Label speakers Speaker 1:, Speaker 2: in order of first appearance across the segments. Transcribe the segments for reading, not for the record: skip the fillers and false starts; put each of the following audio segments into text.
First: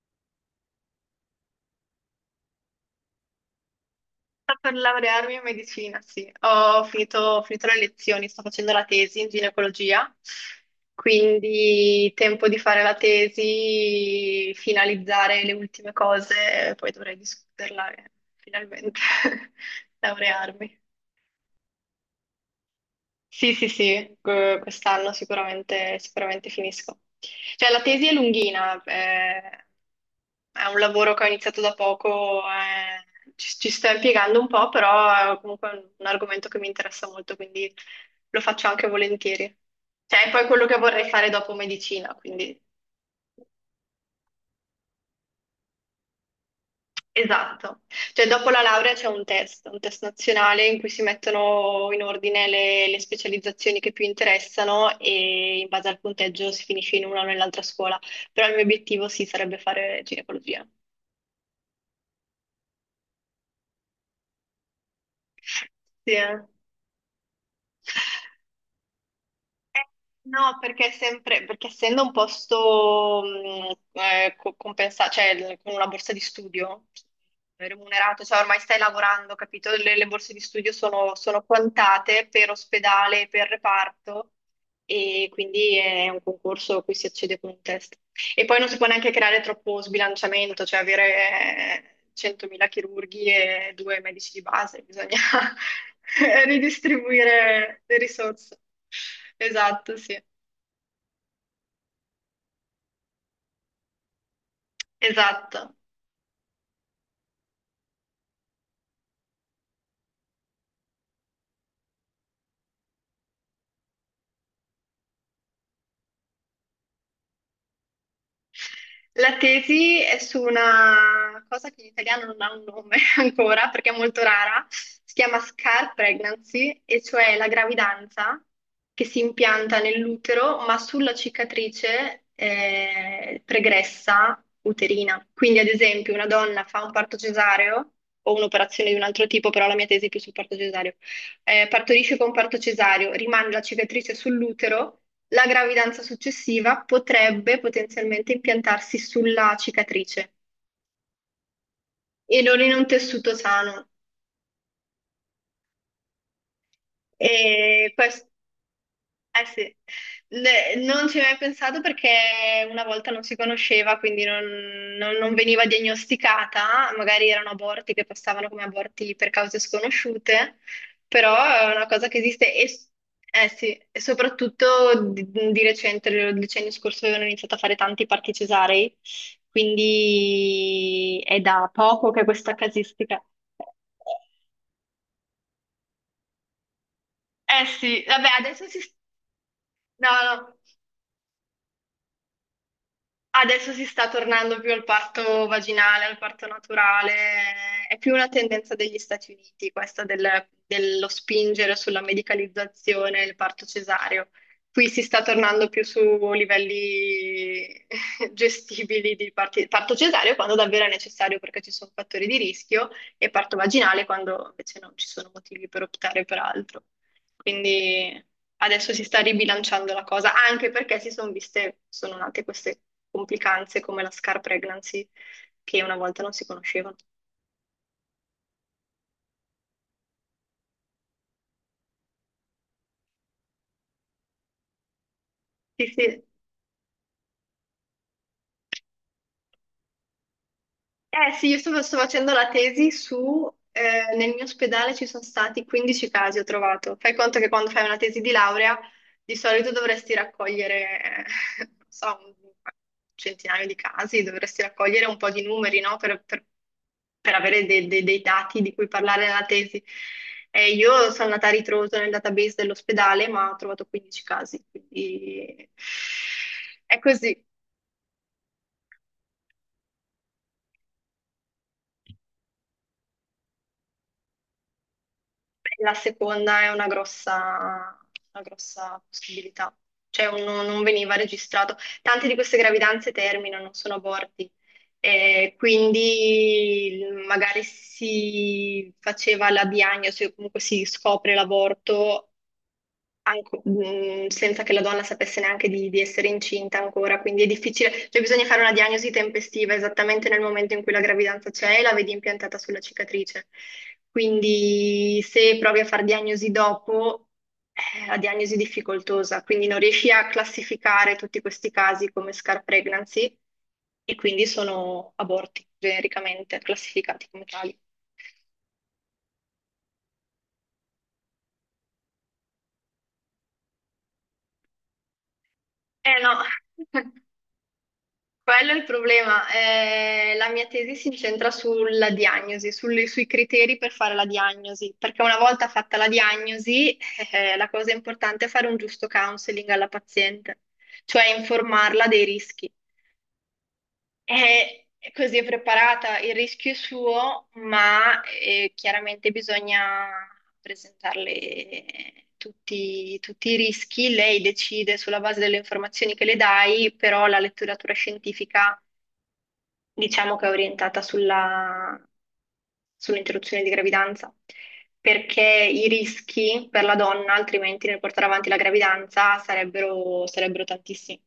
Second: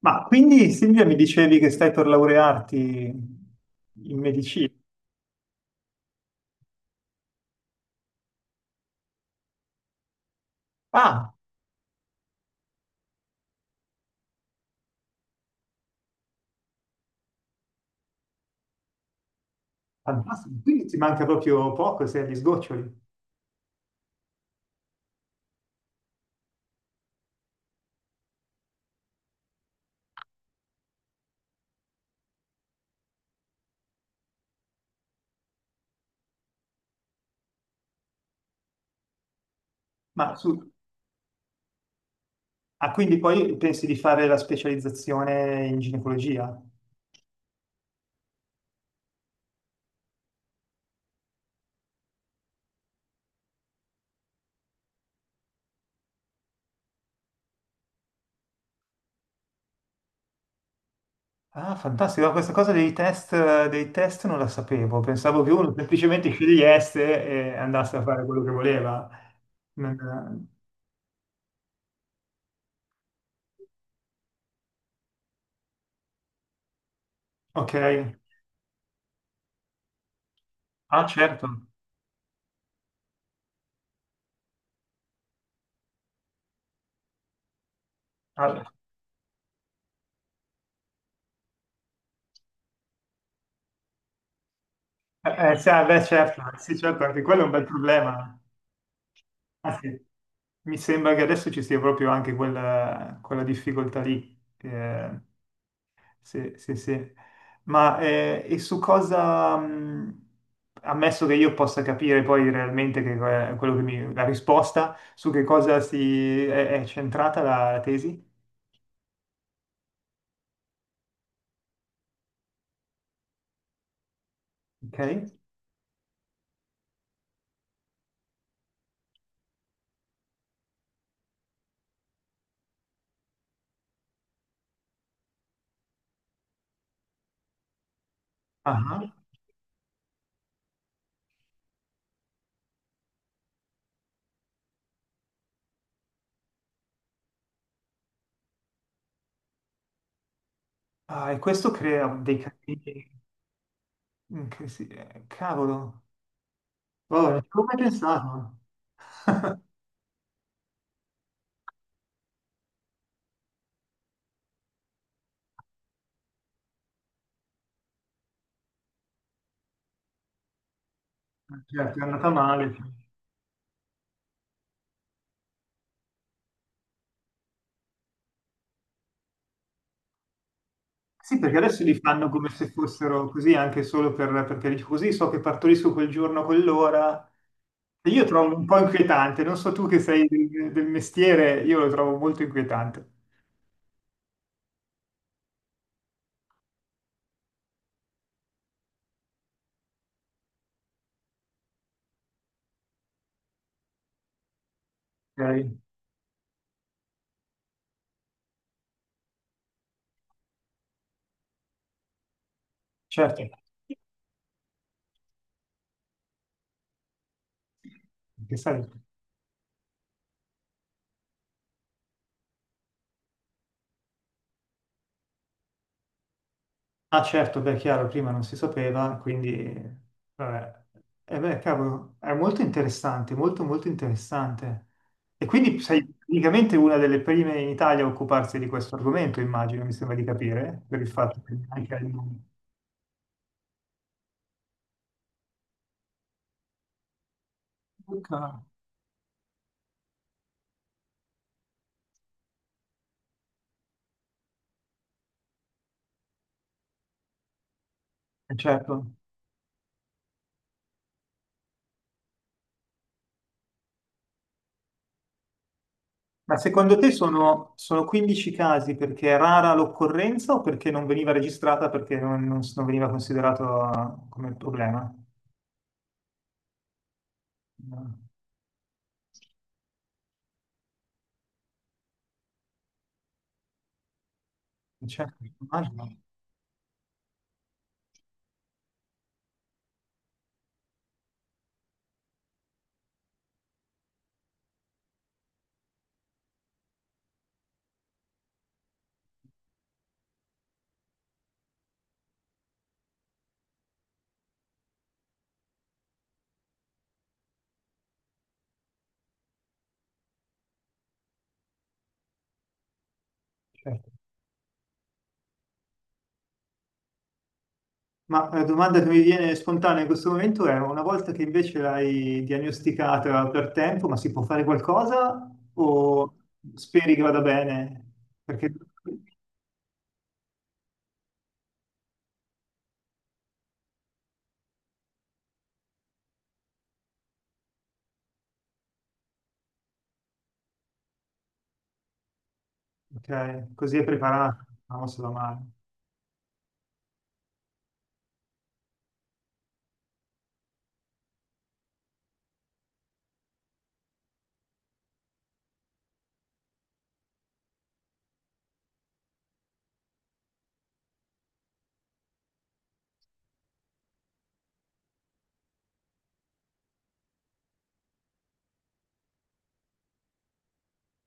Speaker 1: Ma quindi Silvia mi dicevi che stai per laurearti in
Speaker 2: Sto
Speaker 1: medicina.
Speaker 2: per laurearmi in medicina, sì. Ho finito le lezioni, sto facendo la tesi in ginecologia,
Speaker 1: Ah,
Speaker 2: quindi tempo di fare la tesi, finalizzare le ultime cose, poi dovrei discuterla e finalmente
Speaker 1: fantastico,
Speaker 2: laurearmi.
Speaker 1: quindi ti manca proprio poco, sei agli sgoccioli.
Speaker 2: Sì, sì, sì, quest'anno sicuramente, sicuramente finisco. Cioè, la tesi è lunghina, è un lavoro che ho iniziato da poco, ci sto impiegando un po', però è comunque un argomento che mi interessa molto, quindi lo faccio anche volentieri. Cioè, è
Speaker 1: Ma
Speaker 2: poi quello
Speaker 1: su...
Speaker 2: che vorrei fare dopo medicina, quindi.
Speaker 1: Ah, quindi poi pensi di fare la specializzazione in ginecologia?
Speaker 2: Esatto, cioè dopo la laurea c'è un test nazionale in cui si mettono in ordine le specializzazioni che più interessano e in base al punteggio si finisce in una o nell'altra scuola, però il mio obiettivo sì sarebbe fare ginecologia.
Speaker 1: Ah, fantastico, questa cosa dei test non la sapevo, pensavo che uno
Speaker 2: Sì,
Speaker 1: semplicemente
Speaker 2: eh.
Speaker 1: scegliesse e andasse a fare quello che voleva.
Speaker 2: Eh,
Speaker 1: Non-
Speaker 2: No, perché, è sempre, perché essendo un posto cioè con una borsa di studio
Speaker 1: ok,
Speaker 2: remunerato, cioè ormai stai lavorando, capito? Le borse di studio
Speaker 1: ah
Speaker 2: sono
Speaker 1: certo.
Speaker 2: quantate per ospedale, per reparto e quindi è un concorso a cui si accede con un test. E poi non
Speaker 1: Ah,
Speaker 2: si può neanche creare troppo sbilanciamento, cioè avere 100.000 chirurghi e due medici di base, bisogna
Speaker 1: sì, ah, beh certo, sì certo, anche quello è un bel
Speaker 2: ridistribuire le
Speaker 1: problema.
Speaker 2: risorse.
Speaker 1: Ah,
Speaker 2: Esatto,
Speaker 1: sì.
Speaker 2: sì,
Speaker 1: Mi sembra che adesso ci sia proprio anche quella, quella difficoltà lì.
Speaker 2: esatto.
Speaker 1: Sì, sì, sì. Ma e su cosa, ammesso che io possa capire poi realmente che, que- quello che mi, la risposta, su che cosa si, è centrata la, la tesi?
Speaker 2: La tesi è su una cosa che in italiano non ha un nome ancora perché è molto rara,
Speaker 1: Ok?
Speaker 2: si chiama scar pregnancy, e cioè la gravidanza che si impianta nell'utero ma sulla cicatrice pregressa uterina. Quindi, ad esempio, una donna fa un parto cesareo o un'operazione di
Speaker 1: Ah,
Speaker 2: un altro tipo, però la mia tesi è più sul parto cesareo, partorisce con parto cesareo, rimane la cicatrice sull'utero. La gravidanza successiva potrebbe potenzialmente impiantarsi sulla cicatrice
Speaker 1: ah, e questo crea dei
Speaker 2: e non in un
Speaker 1: casini.
Speaker 2: tessuto sano.
Speaker 1: Che si- cavolo, oh, non ci avevo mai
Speaker 2: E quest-
Speaker 1: pensato.
Speaker 2: Eh sì, Non ci ho mai pensato perché una volta non si conosceva, quindi non veniva diagnosticata, magari erano aborti che passavano come aborti per cause sconosciute, però è una
Speaker 1: Certo, è
Speaker 2: cosa che
Speaker 1: andata
Speaker 2: esiste
Speaker 1: male, cioè.
Speaker 2: eh sì, e soprattutto di recente, il decennio scorso avevano iniziato a fare tanti parti cesarei, quindi
Speaker 1: Sì,
Speaker 2: è
Speaker 1: perché
Speaker 2: da
Speaker 1: adesso li
Speaker 2: poco che
Speaker 1: fanno come
Speaker 2: questa
Speaker 1: se
Speaker 2: casistica.
Speaker 1: fossero così anche solo per, perché dici così so che partorisco quel giorno, quell'ora.
Speaker 2: Eh sì,
Speaker 1: E io
Speaker 2: vabbè,
Speaker 1: trovo un
Speaker 2: adesso
Speaker 1: po'
Speaker 2: si.
Speaker 1: inquietante, non so tu che
Speaker 2: No,
Speaker 1: sei
Speaker 2: no.
Speaker 1: del, del mestiere, io lo trovo molto inquietante.
Speaker 2: Adesso si sta tornando più al parto vaginale, al parto naturale, è più una tendenza degli Stati Uniti questa dello spingere sulla medicalizzazione del parto cesareo. Qui si sta tornando
Speaker 1: Ok?
Speaker 2: più su livelli gestibili di parto cesareo quando davvero è necessario perché ci sono fattori di rischio e
Speaker 1: Certo.
Speaker 2: parto vaginale quando invece non ci sono motivi per optare per altro. Quindi
Speaker 1: Che sai?
Speaker 2: adesso si sta ribilanciando la cosa, anche perché sono nate queste complicanze come la scar pregnancy, che una volta non si conoscevano.
Speaker 1: Ah certo, beh, chiaro, prima non si sapeva, quindi... Vabbè. Eh beh, cavolo, è molto interessante, molto molto interessante. E quindi
Speaker 2: Sì,
Speaker 1: sei
Speaker 2: sì.
Speaker 1: praticamente una delle prime in Italia a occuparsi di questo argomento, immagino, mi sembra di capire, per il
Speaker 2: Eh
Speaker 1: fatto
Speaker 2: sì,
Speaker 1: che
Speaker 2: io sto,
Speaker 1: anche
Speaker 2: sto
Speaker 1: al
Speaker 2: facendo
Speaker 1: mondo.
Speaker 2: la tesi nel mio ospedale ci sono stati 15 casi, ho trovato. Fai conto che quando fai una tesi
Speaker 1: Ok.
Speaker 2: di laurea di solito dovresti raccogliere, non so, un centinaio di casi, dovresti raccogliere un po' di numeri, no? Per avere dei dati di cui
Speaker 1: Certo.
Speaker 2: parlare nella tesi. E io sono andata a ritroso nel database dell'ospedale, ma ho trovato 15 casi, quindi
Speaker 1: Ma secondo
Speaker 2: è
Speaker 1: te
Speaker 2: così.
Speaker 1: sono, sono 15 casi perché è rara l'occorrenza o perché non veniva registrata perché non veniva considerato come problema?
Speaker 2: La seconda è una grossa,
Speaker 1: No.
Speaker 2: una grossa possibilità, cioè non veniva registrato. Tante di queste gravidanze terminano, non sono aborti,
Speaker 1: Certo, immagino.
Speaker 2: Quindi magari si faceva la diagnosi o comunque si scopre l'aborto senza che la donna sapesse neanche di essere incinta ancora, quindi è difficile, cioè bisogna fare una diagnosi tempestiva esattamente nel momento in cui la gravidanza c'è e la vedi impiantata sulla cicatrice. Quindi se provi a fare diagnosi dopo, è la diagnosi è difficoltosa, quindi non riesci a classificare tutti questi casi come scar pregnancy
Speaker 1: Certo.
Speaker 2: e quindi sono aborti genericamente classificati come tali.
Speaker 1: Ma la domanda che mi viene spontanea in questo momento è, una volta che invece l'hai diagnosticata per tempo, ma si può fare qualcosa
Speaker 2: Eh
Speaker 1: o
Speaker 2: no.
Speaker 1: speri che vada bene? Perché
Speaker 2: Quello è il problema. La mia tesi si incentra sulla diagnosi, sui criteri per fare la diagnosi, perché una volta fatta la diagnosi, la cosa importante è fare un giusto counseling alla paziente, cioè informarla dei rischi.
Speaker 1: ok, così è preparato,
Speaker 2: E
Speaker 1: non se va
Speaker 2: così è
Speaker 1: male.
Speaker 2: preparata, il rischio è suo, ma chiaramente bisogna presentarle tutti i rischi. Lei decide sulla base delle informazioni che le dai, però la letteratura scientifica diciamo che è orientata sull'interruzione di gravidanza, perché i rischi per la donna, altrimenti nel portare avanti la gravidanza, sarebbero tantissimi.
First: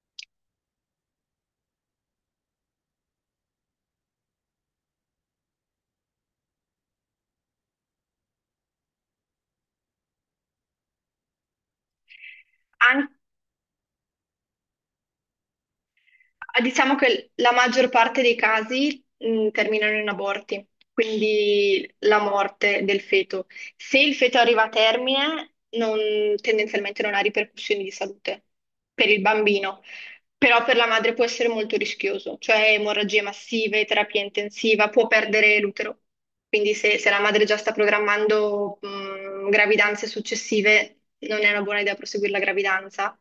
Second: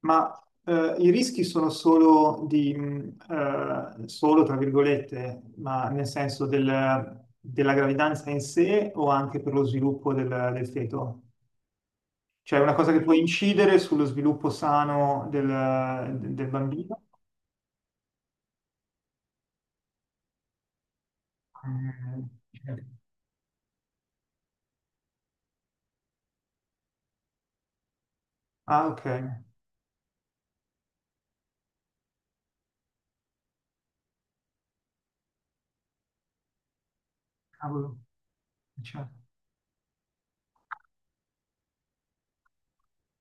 Speaker 1: Ma i rischi sono solo di, solo tra virgolette, ma nel senso del- della gravidanza in sé o anche per lo sviluppo del, del feto? Cioè è una cosa che
Speaker 2: An-
Speaker 1: può incidere sullo sviluppo sano del, del
Speaker 2: diciamo
Speaker 1: bambino.
Speaker 2: che la maggior parte dei casi, terminano in aborti, quindi la
Speaker 1: Eh,
Speaker 2: morte del feto. Se il feto arriva a termine, tendenzialmente non ha ripercussioni di salute
Speaker 1: Ah, ok.
Speaker 2: per il bambino. Però per la madre può essere molto rischioso, cioè emorragie massive, terapia intensiva, può perdere l'utero. Quindi se la madre già sta
Speaker 1: Cavolo.
Speaker 2: programmando
Speaker 1: Certo,
Speaker 2: gravidanze successive, non è una buona idea proseguire la gravidanza.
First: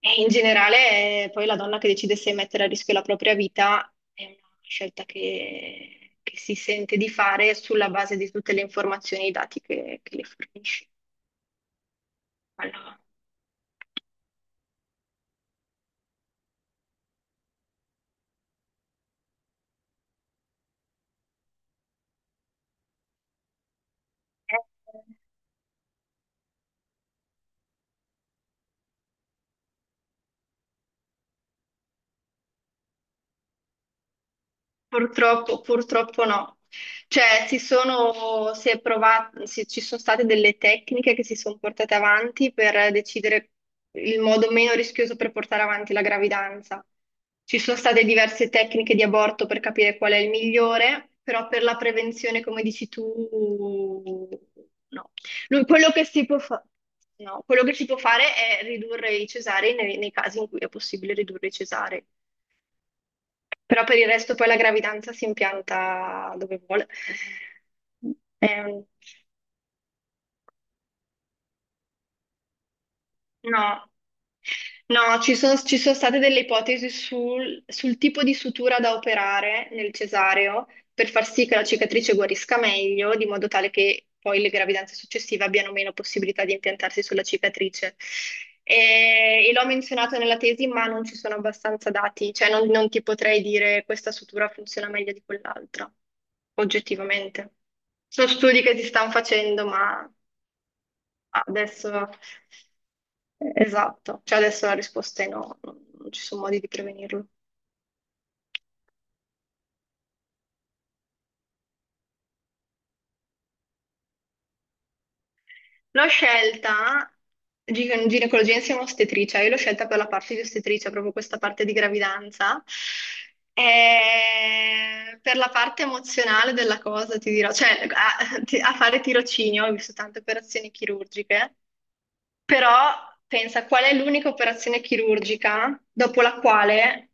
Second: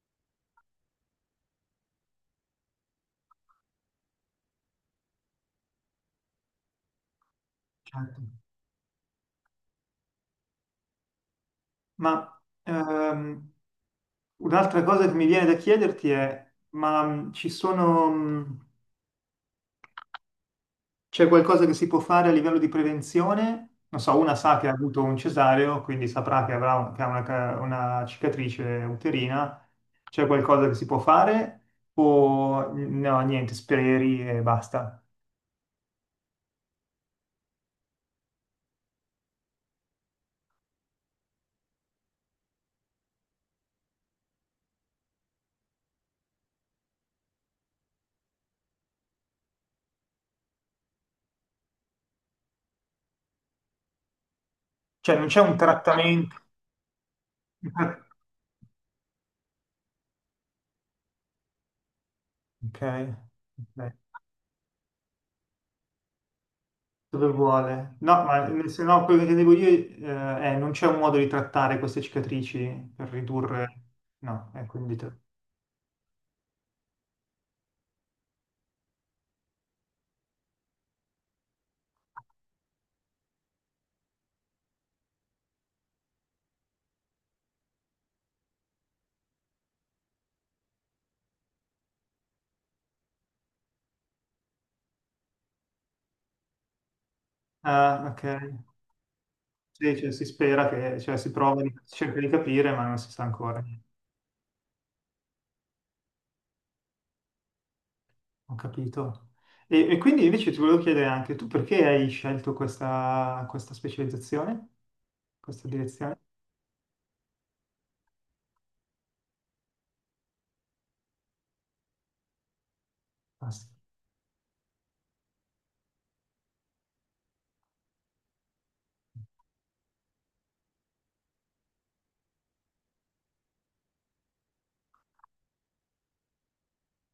Speaker 2: E in generale, poi la donna che decide se mettere a rischio la propria vita è una scelta che si sente di fare sulla base
Speaker 1: certo.
Speaker 2: di tutte le informazioni e i dati che le fornisce.
Speaker 1: Ma
Speaker 2: Allora.
Speaker 1: un'altra cosa che mi viene da chiederti è, ma ci sono... c'è qualcosa che si può fare a livello di prevenzione? Non so, una sa che ha avuto un cesareo, quindi saprà che avrà che ha una, ca- una cicatrice uterina. C'è qualcosa che si può fare? O no, niente, speri e basta.
Speaker 2: Purtroppo, purtroppo no. Cioè, si sono, si è provat- si- ci sono state delle tecniche che si sono portate avanti per decidere il modo meno rischioso per portare avanti la gravidanza. Ci sono state diverse tecniche di aborto per capire qual è il migliore, però per la prevenzione, come dici tu, no.
Speaker 1: Cioè, non c'è un
Speaker 2: Lui- Quello che si
Speaker 1: trattamento.
Speaker 2: può fa- No, quello che si può fare è ridurre i cesarei nei casi in cui è possibile ridurre i cesarei.
Speaker 1: Ok,
Speaker 2: Però
Speaker 1: ok.
Speaker 2: per il resto poi la gravidanza si impianta dove vuole.
Speaker 1: Dove vuole? No, ma se
Speaker 2: Ehm,
Speaker 1: no, quello che devo dire è non c'è un modo di trattare queste cicatrici per ridurre.
Speaker 2: No.
Speaker 1: No, quindi, te-
Speaker 2: No, ci sono state delle ipotesi sul tipo di sutura da operare nel cesareo per far sì che la cicatrice guarisca meglio, di modo tale che poi le gravidanze successive abbiano meno possibilità di impiantarsi sulla cicatrice. E l'ho menzionato nella tesi, ma non ci sono abbastanza dati, cioè non ti potrei dire questa sutura funziona meglio di quell'altra, oggettivamente.
Speaker 1: ah, ok.
Speaker 2: Sono studi che si stanno facendo,
Speaker 1: Sì,
Speaker 2: ma
Speaker 1: cioè, si spera che, cioè, si prova, di- si
Speaker 2: adesso.
Speaker 1: cerca di capire, ma non si sa ancora.
Speaker 2: Esatto, cioè adesso la risposta è no, non ci sono modi di prevenirlo.
Speaker 1: Ho capito. E quindi invece ti volevo chiedere anche tu perché hai scelto questa, questa specializzazione, questa
Speaker 2: L'ho
Speaker 1: direzione?
Speaker 2: scelta ginecologia insieme a ostetricia, io l'ho scelta per la parte di ostetricia, proprio questa parte di gravidanza.
Speaker 1: Ah, sì.
Speaker 2: E per la parte emozionale della cosa ti dirò, cioè a fare tirocinio, ho visto tante operazioni chirurgiche. Però pensa qual è l'unica operazione chirurgica dopo la quale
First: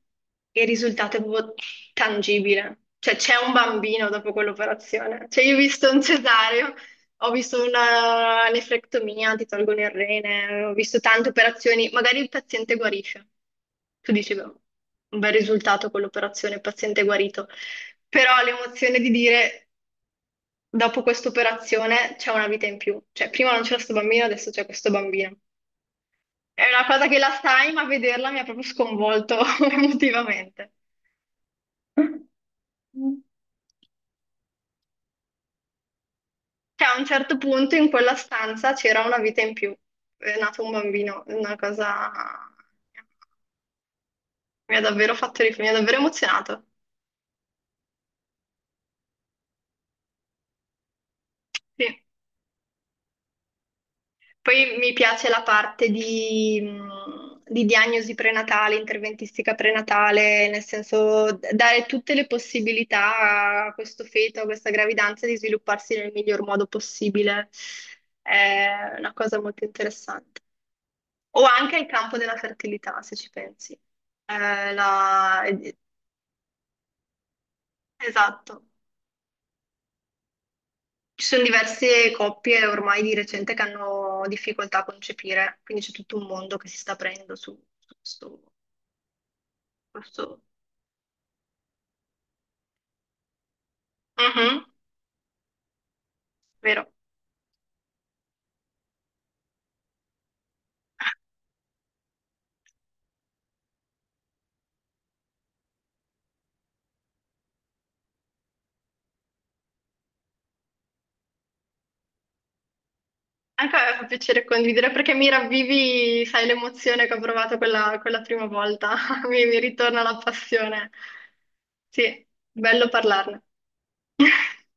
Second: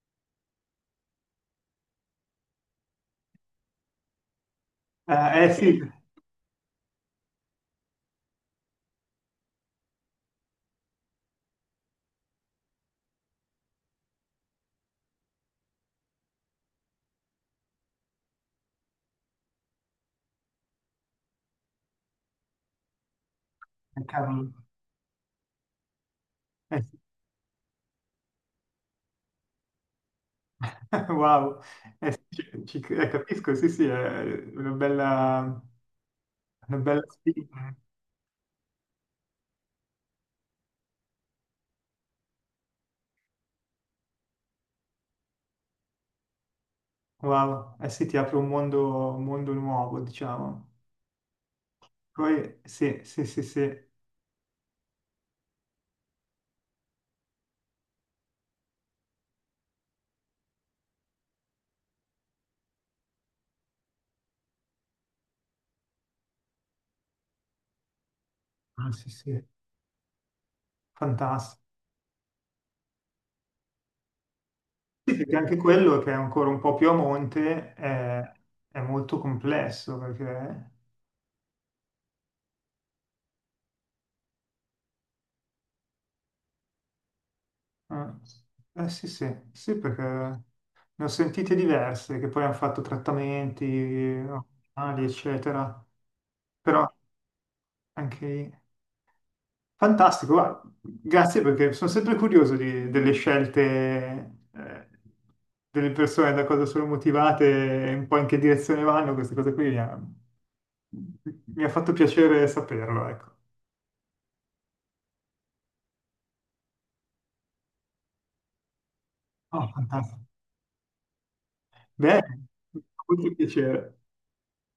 Speaker 2: il risultato è proprio tangibile. Cioè c'è un bambino dopo quell'operazione. Cioè io ho
Speaker 1: Sì,
Speaker 2: visto un cesareo, ho visto una nefrectomia, ti tolgono il rene, ho visto tante operazioni, magari il paziente guarisce. Tu dici, beh, un bel risultato quell'operazione, il paziente è guarito. Però l'emozione di dire dopo questa operazione c'è una vita in più. Cioè prima non c'era questo bambino, adesso
Speaker 1: cavolo.
Speaker 2: c'è questo bambino. È una
Speaker 1: Sì.
Speaker 2: cosa che la sai, ma vederla mi ha proprio sconvolto emotivamente.
Speaker 1: Wow, sì, ci- ci-
Speaker 2: Cioè,
Speaker 1: capisco, sì, sì, è una bella, una
Speaker 2: a
Speaker 1: bella
Speaker 2: un certo
Speaker 1: sfida.
Speaker 2: punto in quella stanza c'era una vita in più. È nato un bambino, è una cosa mi ha davvero fatto riflettere, mi ha davvero emozionato.
Speaker 1: Wow, eh sì, ti apre un mondo nuovo, diciamo.
Speaker 2: Sì.
Speaker 1: Poi, sì, sì, sì, sì,
Speaker 2: Poi mi piace la parte di diagnosi prenatale, interventistica prenatale, nel senso dare tutte le possibilità a questo feto, a questa gravidanza di svilupparsi nel miglior modo possibile.
Speaker 1: ah,
Speaker 2: È
Speaker 1: sì,
Speaker 2: una
Speaker 1: sì,
Speaker 2: cosa molto interessante. O
Speaker 1: fantastico.
Speaker 2: anche il campo della fertilità, se ci pensi. Eh,
Speaker 1: Sì, perché
Speaker 2: la-
Speaker 1: anche quello che è ancora un po' più a monte
Speaker 2: Esatto.
Speaker 1: è molto complesso perché...
Speaker 2: Ci sono diverse coppie ormai di recente che hanno difficoltà a concepire, quindi c'è tutto un mondo che si sta aprendo su questo.
Speaker 1: Eh, sì, sì, sì, perché
Speaker 2: Giusto?
Speaker 1: ne ho sentite diverse che poi hanno fatto trattamenti
Speaker 2: Mhm,
Speaker 1: ormonali, eccetera. Però
Speaker 2: vero.
Speaker 1: anche... Fantastico, guarda, grazie perché sono sempre curioso di- delle scelte, delle persone, da cosa sono motivate e un po' in che direzione vanno, queste cose qui mi ha fatto piacere saperlo, ecco.
Speaker 2: Anche a me fa piacere condividere perché mi ravvivi, sai, l'emozione che ho provato quella prima volta. Mi
Speaker 1: Oh,
Speaker 2: ritorna la
Speaker 1: fantastico.
Speaker 2: passione.
Speaker 1: Beh,
Speaker 2: Sì, bello
Speaker 1: molto
Speaker 2: parlarne.
Speaker 1: piacere.